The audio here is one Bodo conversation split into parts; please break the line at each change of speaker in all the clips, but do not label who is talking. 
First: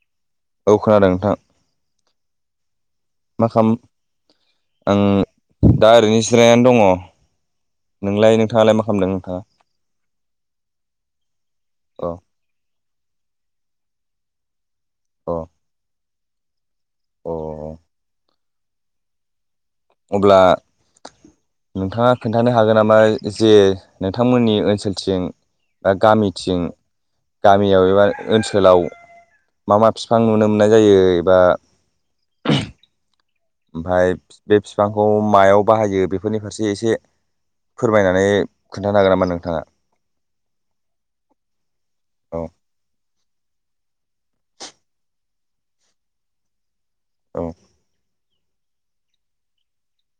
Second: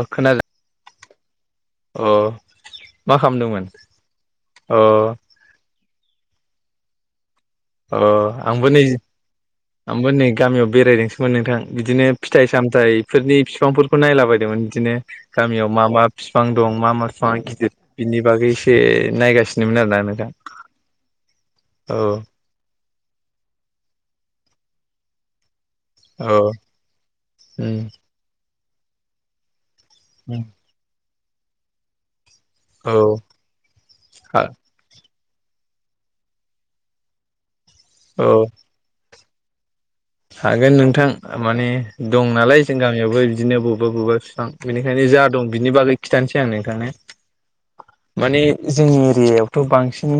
अ खोनादों
औ खोनादों नोंथां
अ
मा खालाम
अ
आं दा ओरैनो सिरायना दङ'
अ
नोंलाय
आंबो
नोंथाङालाय
नै
मा खालामदों नोंथाङा
आंबो नै गामियाव बेरायदोंसोममोन नोंथां बिदिनो
अ
फिथाइ सामथाइ फोरनि फिफांफोरखौ नायलाबायदोंमोन बिदिनो
अ
गामियाव मा मा फिफां दं मा मा
अ
फिफाङा गिदिर बिनि बागै एसे नायगासिनो
अब्ला
औ
नोंथाङा खोन्थानो हागोन नामा जे नोंथांमोननि ओनसोलथिं बा
औ
गामिथिं गामियाव
उम
एबा ओनसोलाव मा मा बिफां नुनो मोननाय जायो एबा
औ
ओमफाय बे फिफांखौ मायाव बाहायो बेफोरनि फारसे एसे फोरमायनानै
औ
खोनथानो हागोन नामोन नोंथाङा?
हागोन नोंथां माने दं
औ
नालाय जों गामियावबो बिदिनो बबे बबेबा बिफां बेनिखायनो जा दं बिनि बागै खिथानोसै आं नोंथांनो।
औ
माने जोंनि एरियायावथ' बांसिन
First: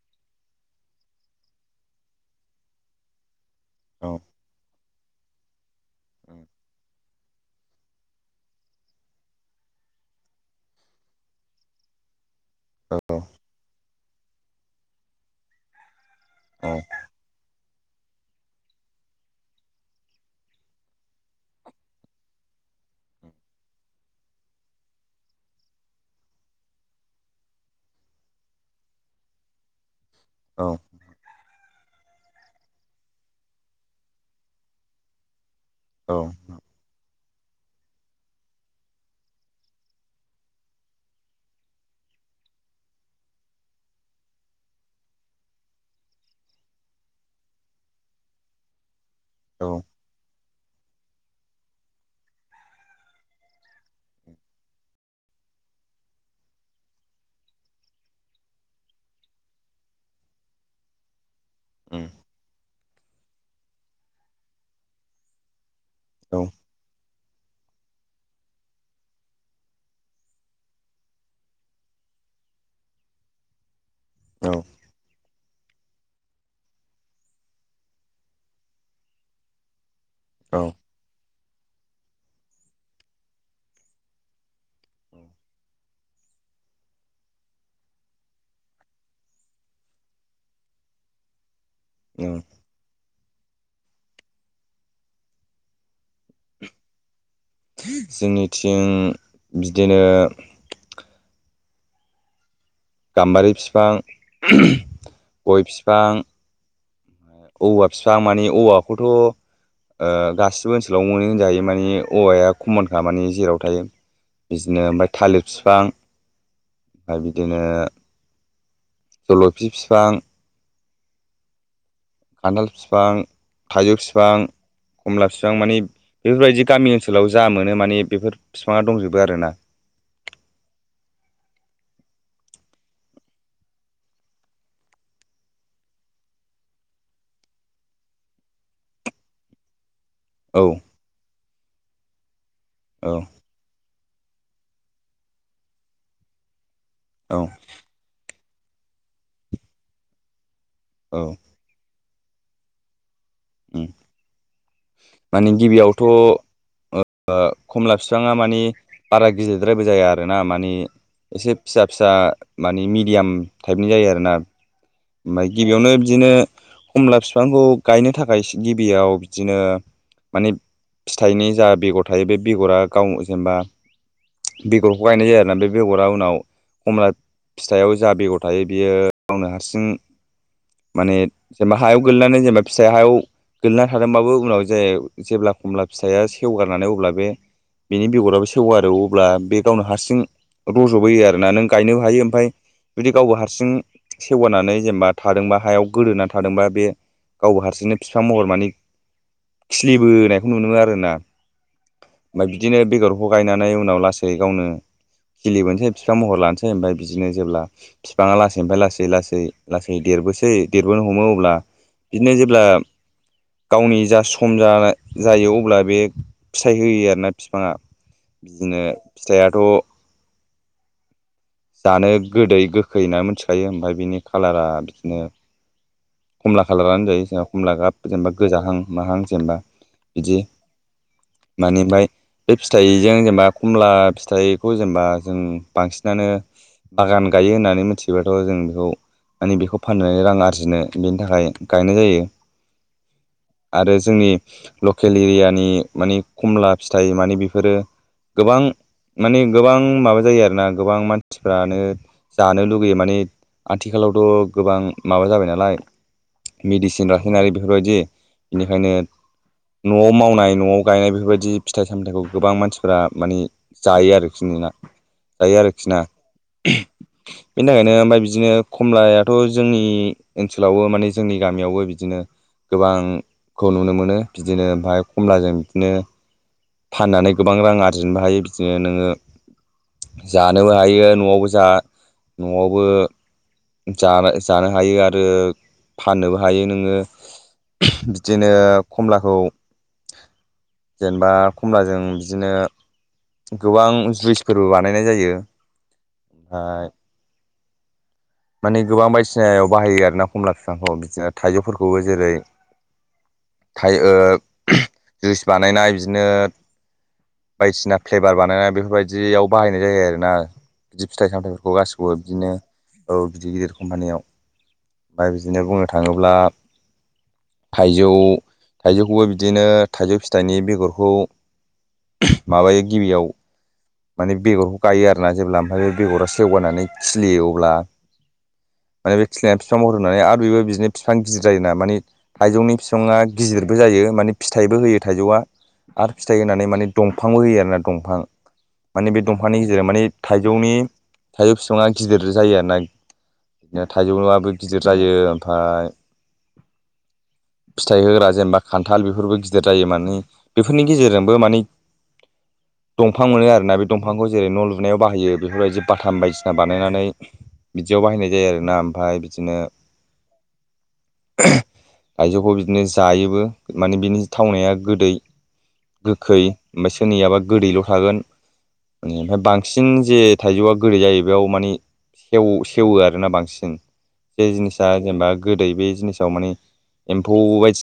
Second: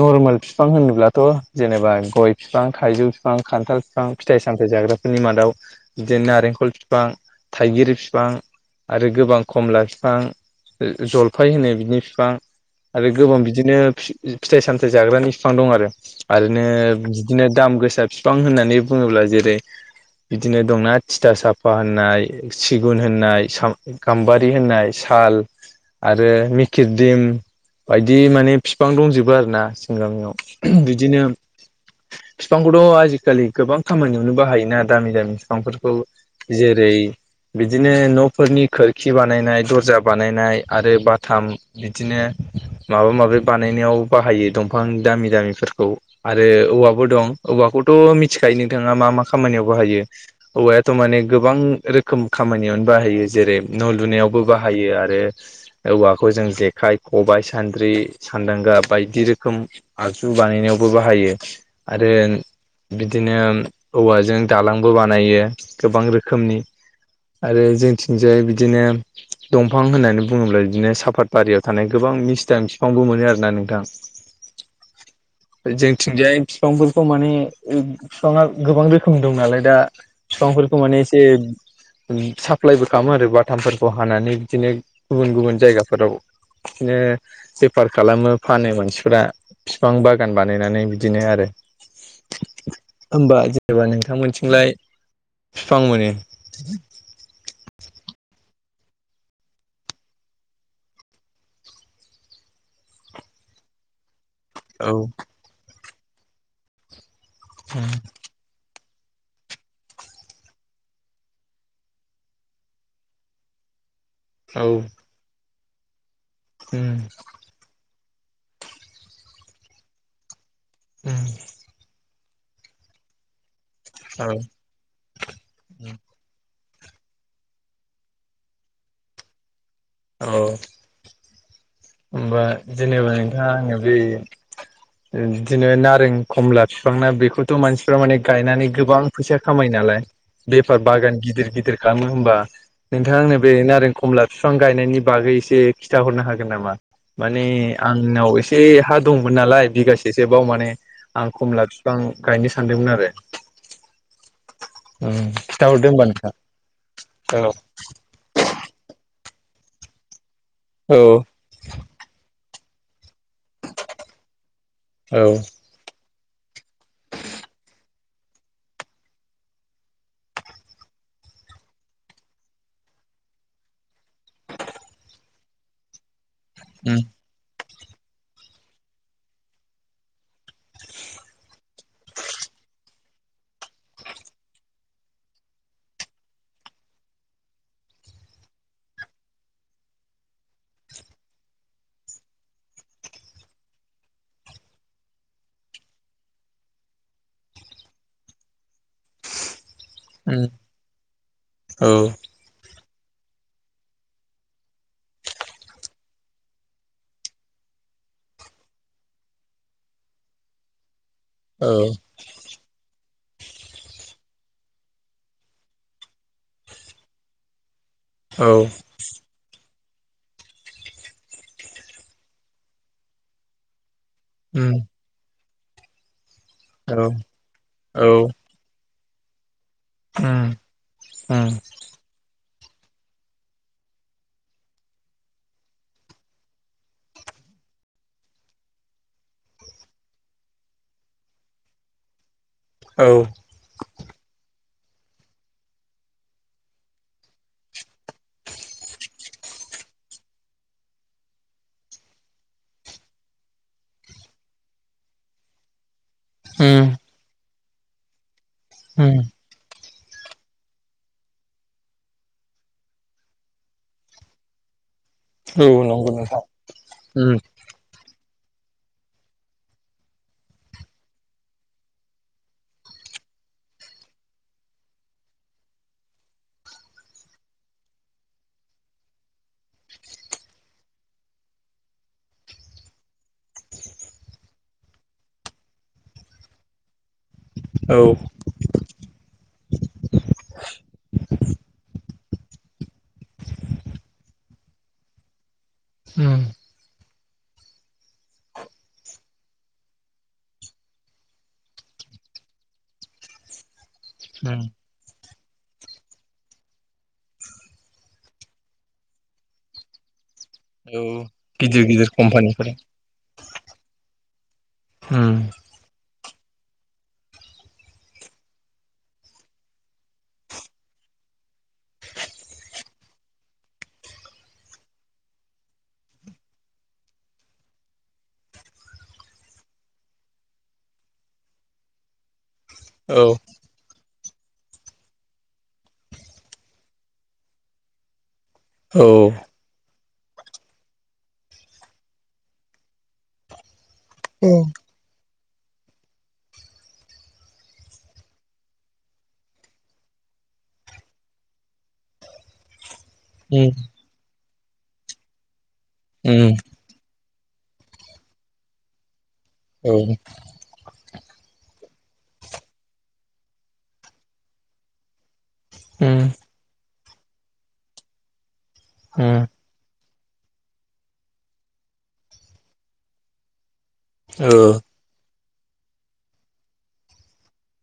नरमेल फिफां होनोब्लाथ' जेनेबा गय फिफां फिफां थाइजौ फिफां खान्थाल फिफां
औ
फिथाइ सामथाय जाग्राफोरनि मादाव बिदिनो नारेंखल फिफां थाइगिर फिफां आरो गोबां खमला बिफां जलफाय होनो बिनि फ फिफां
औ
आरो
औ
गोबां बिदिनो फिथाइ-सामथाइ जाग्रानि फिफां दं आरो आरोनो
औ
बिदिनो दाम गोसा फिफां होननानै बुङोब्ला जेरै बिदिनो दंना थिथा साफा होननाय सिगुन होननाय सा गाम्बारि होननाय थाल आरो मिकिरदिम बायदि माने फिफां दंजोबो आरो ना गामियाव
औ
बिदिनो फिफांखौथ' आजिखालि गोबां खामानियावनो बाहायोना दामि दामि फिफांफोरखौ जेरै बिदिनो न'फोरनि खोरखि बानायनाय दर्जा बानायनाय आरो बाथाम बिदिनो माबा माबि बानायनायाव बाहायो दंफां दामि दामिफोरखौ आरो औवाबो दं औवाखौथ' मिथिखायो नोंथाङा मा मा खामानियाव बाहायो औवायाथ' माने गोबां रोखोम खामानियावनो बाहायो जेरै न' लुनायावबो बाहायो आरो औवाखौ जों जेखाइ, ख'बायाइ सान्द्रि सान्दांगा बायदि रोखोम आगजु बानायनायावबो बाहायो आरो बिदिनो औवाजों दालांबो बानायो गोबां
औ
रोखोमनि आरो जोंथिंजाय बिदिनो दंफां होननानै बुङोब्ला बिदिनो साफात बारियाव थानाय गोबां मिस्टाइम बिफांबो मोनो आर ना नोंथां
औ
जोंथिंजाय फिफांफोरखौ माने फिफाङा गोबां रोखोमनि दं नालाय दा
औ
फिफांफोरखौ माने एसे साप्लायबो खामो आरो बाथामफोरखौ हानानै बिदिनो गुबुन गुबुन जायगाफोराव बिदिनो बेफार खालामो फानो मानसिफोरा फिफां बागान बानायनानै बिदिनो आरो
औ
होमबा जेनेबा नोंथांमोनथिंलाय फिफां मोनो
जोंनिथिं बिदिनो गाम्बारि फिफां
औ
गय फिफां औवा फिफां मानि औवाखौथ' ओ गासिबो ओनसोलाव मोनै होनजायो मानि औवाया खमनखा माने जेराव थायो
औ
बिदिनो ओमफाय थालिर फिफां आरो बिदिनो जल'फि फिफां
ओम
खान्थाल फिफां, थाइजौ
औ
फिफां, खमला फिफां मानि बेफोरबायदि गामि ओनसोलाव जा मोनो मानि बेफोर फिफाङा दंजोबो आरो ना
औ होमबा जेनेबा नोंथाङा आङो बै बिदिनो नारें खमला फिफां ना बेखौथ' मानसिफ्रा माने गायनानै गोबां फैसा खामायो नालाय
औ
बेफार बागान गिदिर गिदिर खालामो होमबा
औ
नोंथाङा आंनो बे नारें खमला फिफां गायनायनि बागै एसे खिथाहरनो हागोन नामा
औ
माने आंनाव इसे से हा दंमोन नालाय बिगासेसो बाव माने आं
औ
खमला फिफां गायनो सानदोंमोन आरो
ओम
उम
माने
खिथाहरदो होमबा नोंथां
गिबियावथ' ओ
औ
खमला बिफाङा मानि बारा गिदिरद्रायबो जाया आरोना माने
औ
इसे फिसा फिसा माने मिडियाम टाइपनि जायो आरोना ओमफाय गिबियावनो बिदिनो खमला फिफांखौ गायनो थाखाय गिबियाव बिदिनो माने फिथाइनि जा बेगर थायो बे बेगरा गाव जेनेबा बेगरखौ गायनाय जायो आरोना बे बेगरा उनाव
उम
खमला फिथाइयाव जा बेगर थायो बियो गावनो हारसिं माने जेनेबा हायाव गोगलैनानै जेनेबा फिसाइ हायाव गोलैना थादोंबाबो उनाव जे जेब्ला खमला फिसाया सेवगारनानै अब्ला बे बेनि बेगराबो सेवो आरो अब्ला बे गावनो हारसिं रज'बोयो आरोना नों गायनोबो हायो ओमफफ्राय जुदि गावबो हारसिं सेेवगानानै जेनेबा थादोंबा हायाव गोदोनानै थादोंबा बे गावबो हारसिंनो बिफां महर मानि
उम
खिलिबोनायखौ नुनो मोनो आरोना
औ
ओमफ्राय बिदिनो बेगरखौ गायनानै उनाव लासै गावनो खिलिबोनसै बिफां महर लानोसै ओमफफ्राय बिदिनो जेब्ला बिफाङा लासैनिफ्राय लासै लासै लासै लासै देरबोसै देरबोनो हमो अब्ला बिदिनो जेब्ला गावनि जा सम जायो अब्ला बे फिथाइ होयो आरोना बिफाङा
औ
बिदिनो फिथायाथ' जानो गोदै गोखै होनना मिथिखायो ओमफफ्राय बिनि कालारा
उम
बिदिनो खमला
औ
खालारानो जायो जेनबा खमला गाब जेनेबा गोजाहां माहां जेनेबा बिदि
उम उम
मानिमाय बे फिथाइजों जेनेबा खमला फिथाइखौ जेनेबा जों बांसिनानो बागान गायो होननानै मिथिबाथ' जों बेखौ माने बेखौ फाननानै रां आरजिनो बेनि थाखाय गायनाय जायो
औ
आरो जोंनि लकेल एरियानि मानि खमला फिथाइ माने बेफोरो गोबां माने गोबां माबा जायो आरोना गोबां मानसिफ्रानो जानो लुगैयो माने आथिखालावथ' गोबां माबा जाबाय नालाय
उम
मेडिसिन रासायनारि बेफोरबायदि बेनिखायनो
उम
न'आव मावनाय न'आव गायनाय बेफोरबायदि फिथाइ सामथायाइखौ गोबां मानसिफोरा माने जायो आरोखि नों दायो
औ
आरोखि ना
नंगौ नोंथां उम
बेनि थाखायनो ओमफ्राय बिदिनो खमलायाथ' जोंनि ओनसोलावबो माने जोंनि गामियावबो बिदिनो गोबांखौ नुनो मोनो बिदिनो ओमफफ्राय खमलाजों बिदिनो फाननानै गोबां रां आरजिनोबो हायो बिदिनो नोङो जानोबो हायो न'आवबो जा न'आवबो जा जानो हायो आरो फाननोबो हायो नोङो
औ
बिदिनो खमलाखौ जेनेबा खमब्लाजों बिदिनो गोबां जुइसफोरबो बानायनाय जायो
उम
ओमफ्राय [inaudible] माने गोबां बायदिसिनायाव बाहायो आरोना खमला बिफांखौ बिदिनो थाइजौफोरखौबो जेरै
उम
जुइस बानायनाय बिदिनो बायदिसिना फ्लेभार बानायनाय बेफोरबायदियाव बाहायनाय जायो आरोना
औ
गिदिर फिथाइ सामथायाइफोरखौ
गिदिर गिदिर
गासिखौबो बिदिनो
कम्पानिफोरा
औ गिदिर गिदिर कम्पानियाव ओमफफ्राय
उम
बिदिनो बुंनो थाङोब्ला थाइजौ थाइजौखौबो बिदिनो थाइजौ फिथाइनि बेगरखौ माबायो गिबियाव माने बेगरखौ गायो आरोना जेब्ला ओमफ्राय बे बेगरा सेवगारनानै खिलियो अब्ला माने बे खिलिनाया बिफां हरनानै आरो बेबो बिदिनो बिफां गिदिर जायोना माने आइजौनि बिफाङा
औ
गिदिरबो जायो माने फिथाइबो होयो थाइजौआ आरो फिथाइ होनानै माने दंफांबो होयो आरोना दंफां
औ
माने बे दंफांनि गेजेराव माने थाइजौनि थाइजौ बिफाङा गिदिर जायो आरोना बिदिनो थाइजौ नाबो गिदिर जायो ओमफफ्राय फिथाइ होग्रा जेनेबा खान्थाल बेफोरबो गिदिर जायो माने बेफोरनि गेजेरजोंबो माने [inaudible] दंफां मोनो
उम
आरोना बे दंफांखौ जेरै न' लुनायाव बाहायो बेफोरबायदि बाथाम बायदिसिना
उम
बानायनानै बिदियाव बाहायनाय जायो आरोना ओमफ्राय
ओ
थायजौखौ बिदिनो जायोबो माने बिनि थावनाया गोदै [inaudible]
उम
ओमफ्राय
उम
बांसिन जे थाइजौआ गोदै जायो बेयाव मानि सेव सेवो आरोना बांसिन जे
ओ
जिनिसा जेनेबा गोदै बे जिनिसाव माने एम्फौ बायदि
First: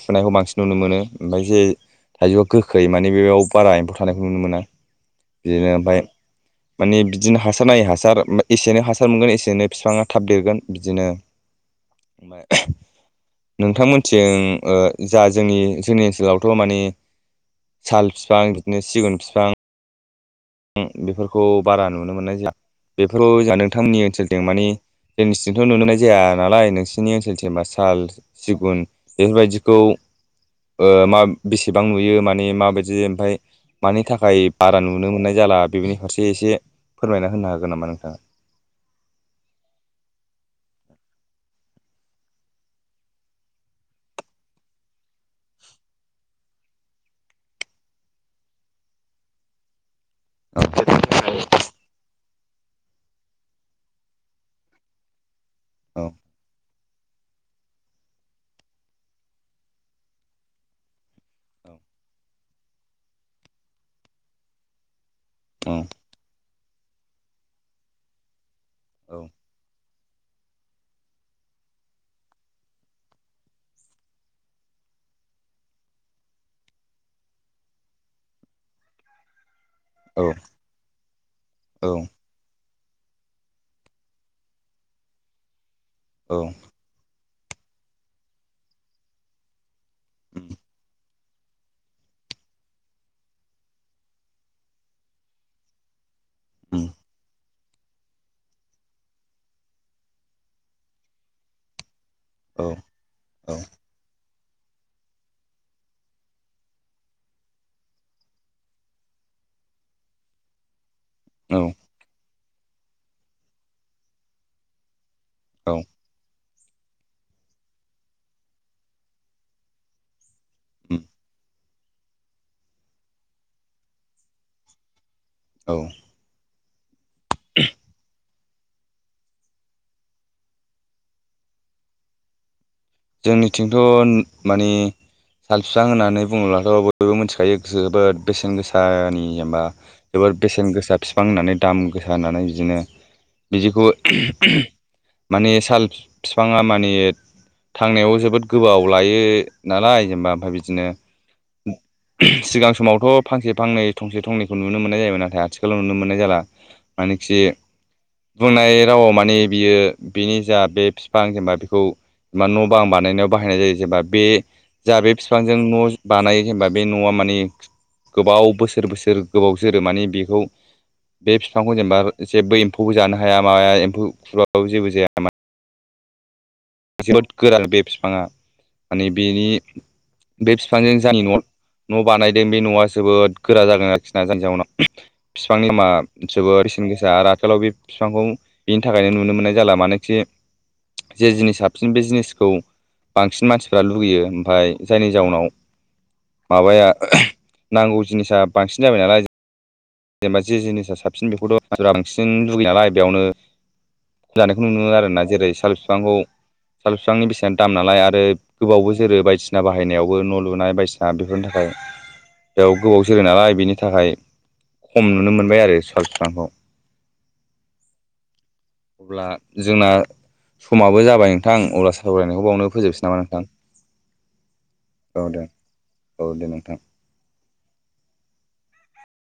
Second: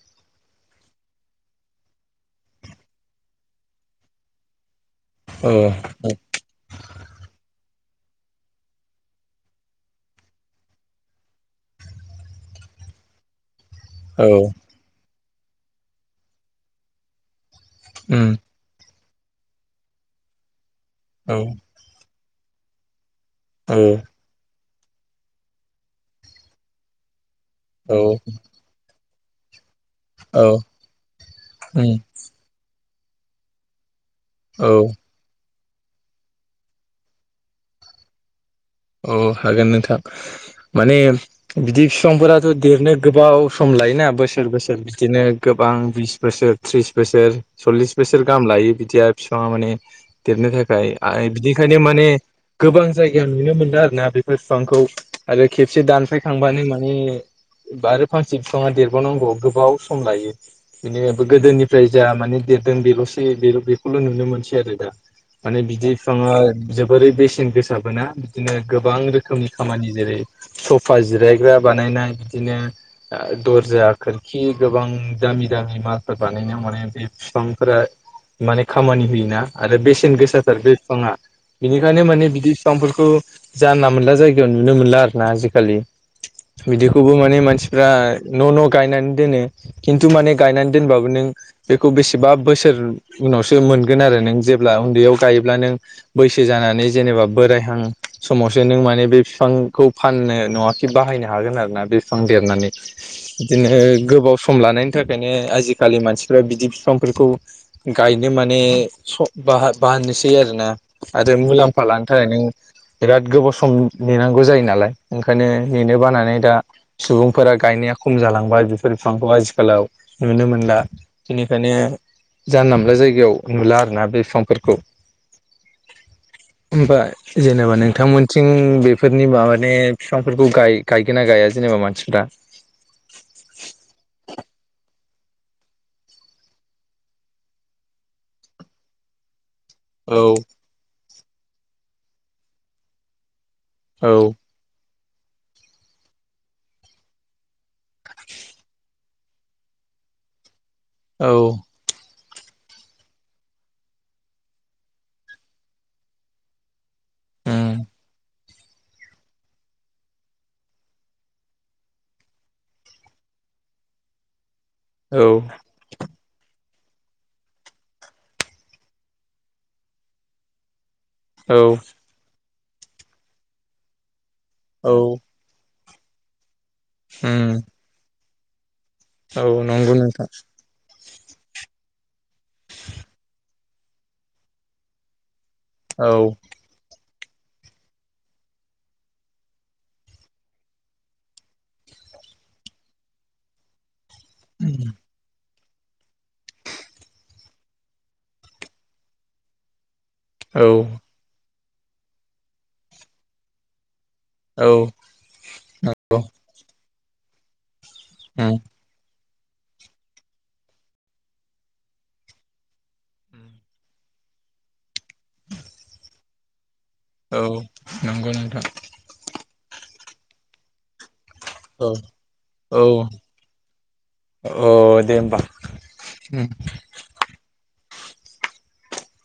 सुनायखौ बांसिन नुनो मोनो ओमफ्राय जे थाइजौआ गोखै माने बेयाव बारा एम्फौ थानायखौ नुनो मोना
अ
बिदिनो ओमफ्राय माने बिदिनो हासार नायै हासार एसेैनो हासार मोनगोन एसेनै बिफाङा थाब देरगोन बिदिनो ओमफाय
औ
नोंथांमोनथिं ओ जा जोंनि जोंनि ओनसोलावथ' मानि साल
उम
बिफां बिदिनो सिगुन बिफां
औ
बेफोरखौ बारा नुनो मोननाय जाया बेफोराव जों
औ
नोंथांमोननि ओनसोलथिं मानि जोंनिथिंथ' नुनाय जाया नालाय नोंसिनि ओनसोलथि बा साल
औ
सिगुन बेफोरबायदिखौ ओ मा बेसेबां
उम
नुयो मानि माबायदि ओमफ्राय मानि था खाय
औ
बारा नुनो मोननाय जाला बेनि फारसे एसे फोरमायना होनो हागोन नामा नोंथां
औ हागोन नोंथां माने बिदि फिफांफोराथ' देरनो गोबाव सम लायोना बोसोर बोसोर बिदिनो गोबां बिस बोसोर त्रिस बोसोर सल्लिस बोसोर गाहाम लायो बिदिया बिफाङा माने देरनो
औ
थाखाय आरो बिनिखायनो माने गोबां जायगायाव नुनो मोनो आरो ना बेफोर बिफांखौ आरो खेबसे
औ
दानफायखांबानो माने बा आरो फांसे बिफाङा देरबावनांगौ गोबाव सम लायो बिदि गोदोनिफ्राय जा माने देरदों बेल'सै बेखौल' नुनो मोनसै आरो दा माने
औ
बिदि बिफाङा जोबोरै बेसेन गोसाबोना बिदिनो गोबां
औ
रोखोमनि खामानि जेरै सफा जिरायग्रा बानायनाय बिदिनो दर्जा खोरखि गोबां दामि दामि मालफोर बानायनायाव माने बे बिफांफोरा माने खामानि होयोना आरो बेसेन
औ
गोसाथार बे बिफाङा बिनिखायनो माने बिदि बिफांफोरखौ जानला मोनला जायगायाव नुनो मोनला आरो ना आजिखालि बिदिखौबो माने मानसिफ्रा न' न' गायनानै दोनो खिनथु माने गायनानै दोनबाबो नों बेखौ बेसेबा बो सोर उनावसो मोनगोन आरो नों जेब्ला उन्दैयाव गायोब्ला नों बैसो जानानै जेनेबा बोरायहां समावसो नों माने बे फिफांखौ फाननो नङाखि बाहायनो हागोन आरो ना बे बिफां देरनानै
औ
बिदिनो गोबाव सम लानायनि थाखायनो आजिखालि मानसिफ्रा बिदि बिफांफोरखौ गायनो माने बाह बाहनोसै आरोना आरो मुलाम्फा लानो थाखाय नों बिराद गोबाव सम नेनांगौ जायो नालाय ओंखायनो
औ
नेनो बानानै दा सुबुंफोरा गायनाया खम जालांबाय बेफोर बिफांखौ आथिखालाव नुनो मोनला बिनिखायनो जानला मोनला जायगायाव नुला आरो ना बे बिफांफोरखौ
औ
ओमफ्राय जेनेबा नोंथांमोनथिं बेफोरनि मा माने बिफांफोरखौ गायगोन ना गाया जेनेबा मानसिफ्रा
जोंनिथिंथ' माने साल बिफां होननानै बुङोब्लाथ' बयबो मिथिखायो गोसो जोबोद बेसेन गोसानि जेनबा
औ
जोबोर बेसेन गोसा बिफां होननानै दाम गोसा होननानै बिदिनो बिदिखौ
औ
माने साल बिफाङा माने थांनायाव जोबोद गोबाव लायो नालाय जेनेबा ओमफ्राय बिदिनो
औ
सिगां समावथ' फांसे फांनै थंसे थंनैखौ नुनो मोननाय जायोमोन नाथाय आथिखालाव नुनो मोननाय जाला मानो खि
उम
बुंनाय रावाव माने बियो बिनि जा बे बिफां जेनेबा बेखौ न' बांं बानायनायाव बाहायनाय जायो जेनबा बे जा बे
औ
बिफांजों न' बानायो जेनेबा बे न'आ मानिे गोबाव बोसोर बोसोर गोबाव जोरो माने बेखौ बे फिफांखौ
औ
जेनेबा जेबो एम्फौबो जानो हाया माबाया एम्फौ खुराबो जेबो
औ
जाया माने जोबोद
उम
गोराल बे फिफाङा माने
औ
बेनि
नंगौ नोंथां
बे फिफांजों [unintelligible] न'आव न' बानायदों बे न'आ जोबोद गोरा जागोन आरोखिना [unintelligible] जाउनाव फिफांनि मा
औ
जोबोर बेसेन गोसा‌ आरो आथिखालाव बे फिफांखौ बिनि थाखायनो नुनो मोननाय जाला मानोखि जे जिनिसा साबसिन बे जिनिसखौ बांसिन मानसिफ्रा लुुबैयो ओमफाय जायनि जाउनाव माबाया नांगौ जिनिसा बांसिन जाबाय नालाय जेनेबा जे
औ
जिनिसा साबसिन बेखौथ' [unintelligible] बांसिन लुगैयो नालाय बेयावनो जानायखौ
औ
नुनो मोनो आरोना जेरै साल फिफांखौ
नंगौ
साल फिफांनि बेसेना दामना नालाय आरो
उम
गोबावबो जोरो बायदिसिना बाहायनायावबो न' लुनाय बायदिसिना बेफोरनि थाखाय बेयाव गोबाव जोरो नालाय बेनि थाखाय खम नुनो मोनबाय आरो साल फिफांखौ
औ नंगौ नोंथां
अब्ला जोंना समाबो जाबाय नोंथां अला
औ
सावरायनायखौ बावनो
औ
फोजोबनोसै नामा नोंथां
अ दे होमबा
औ दे नोंथां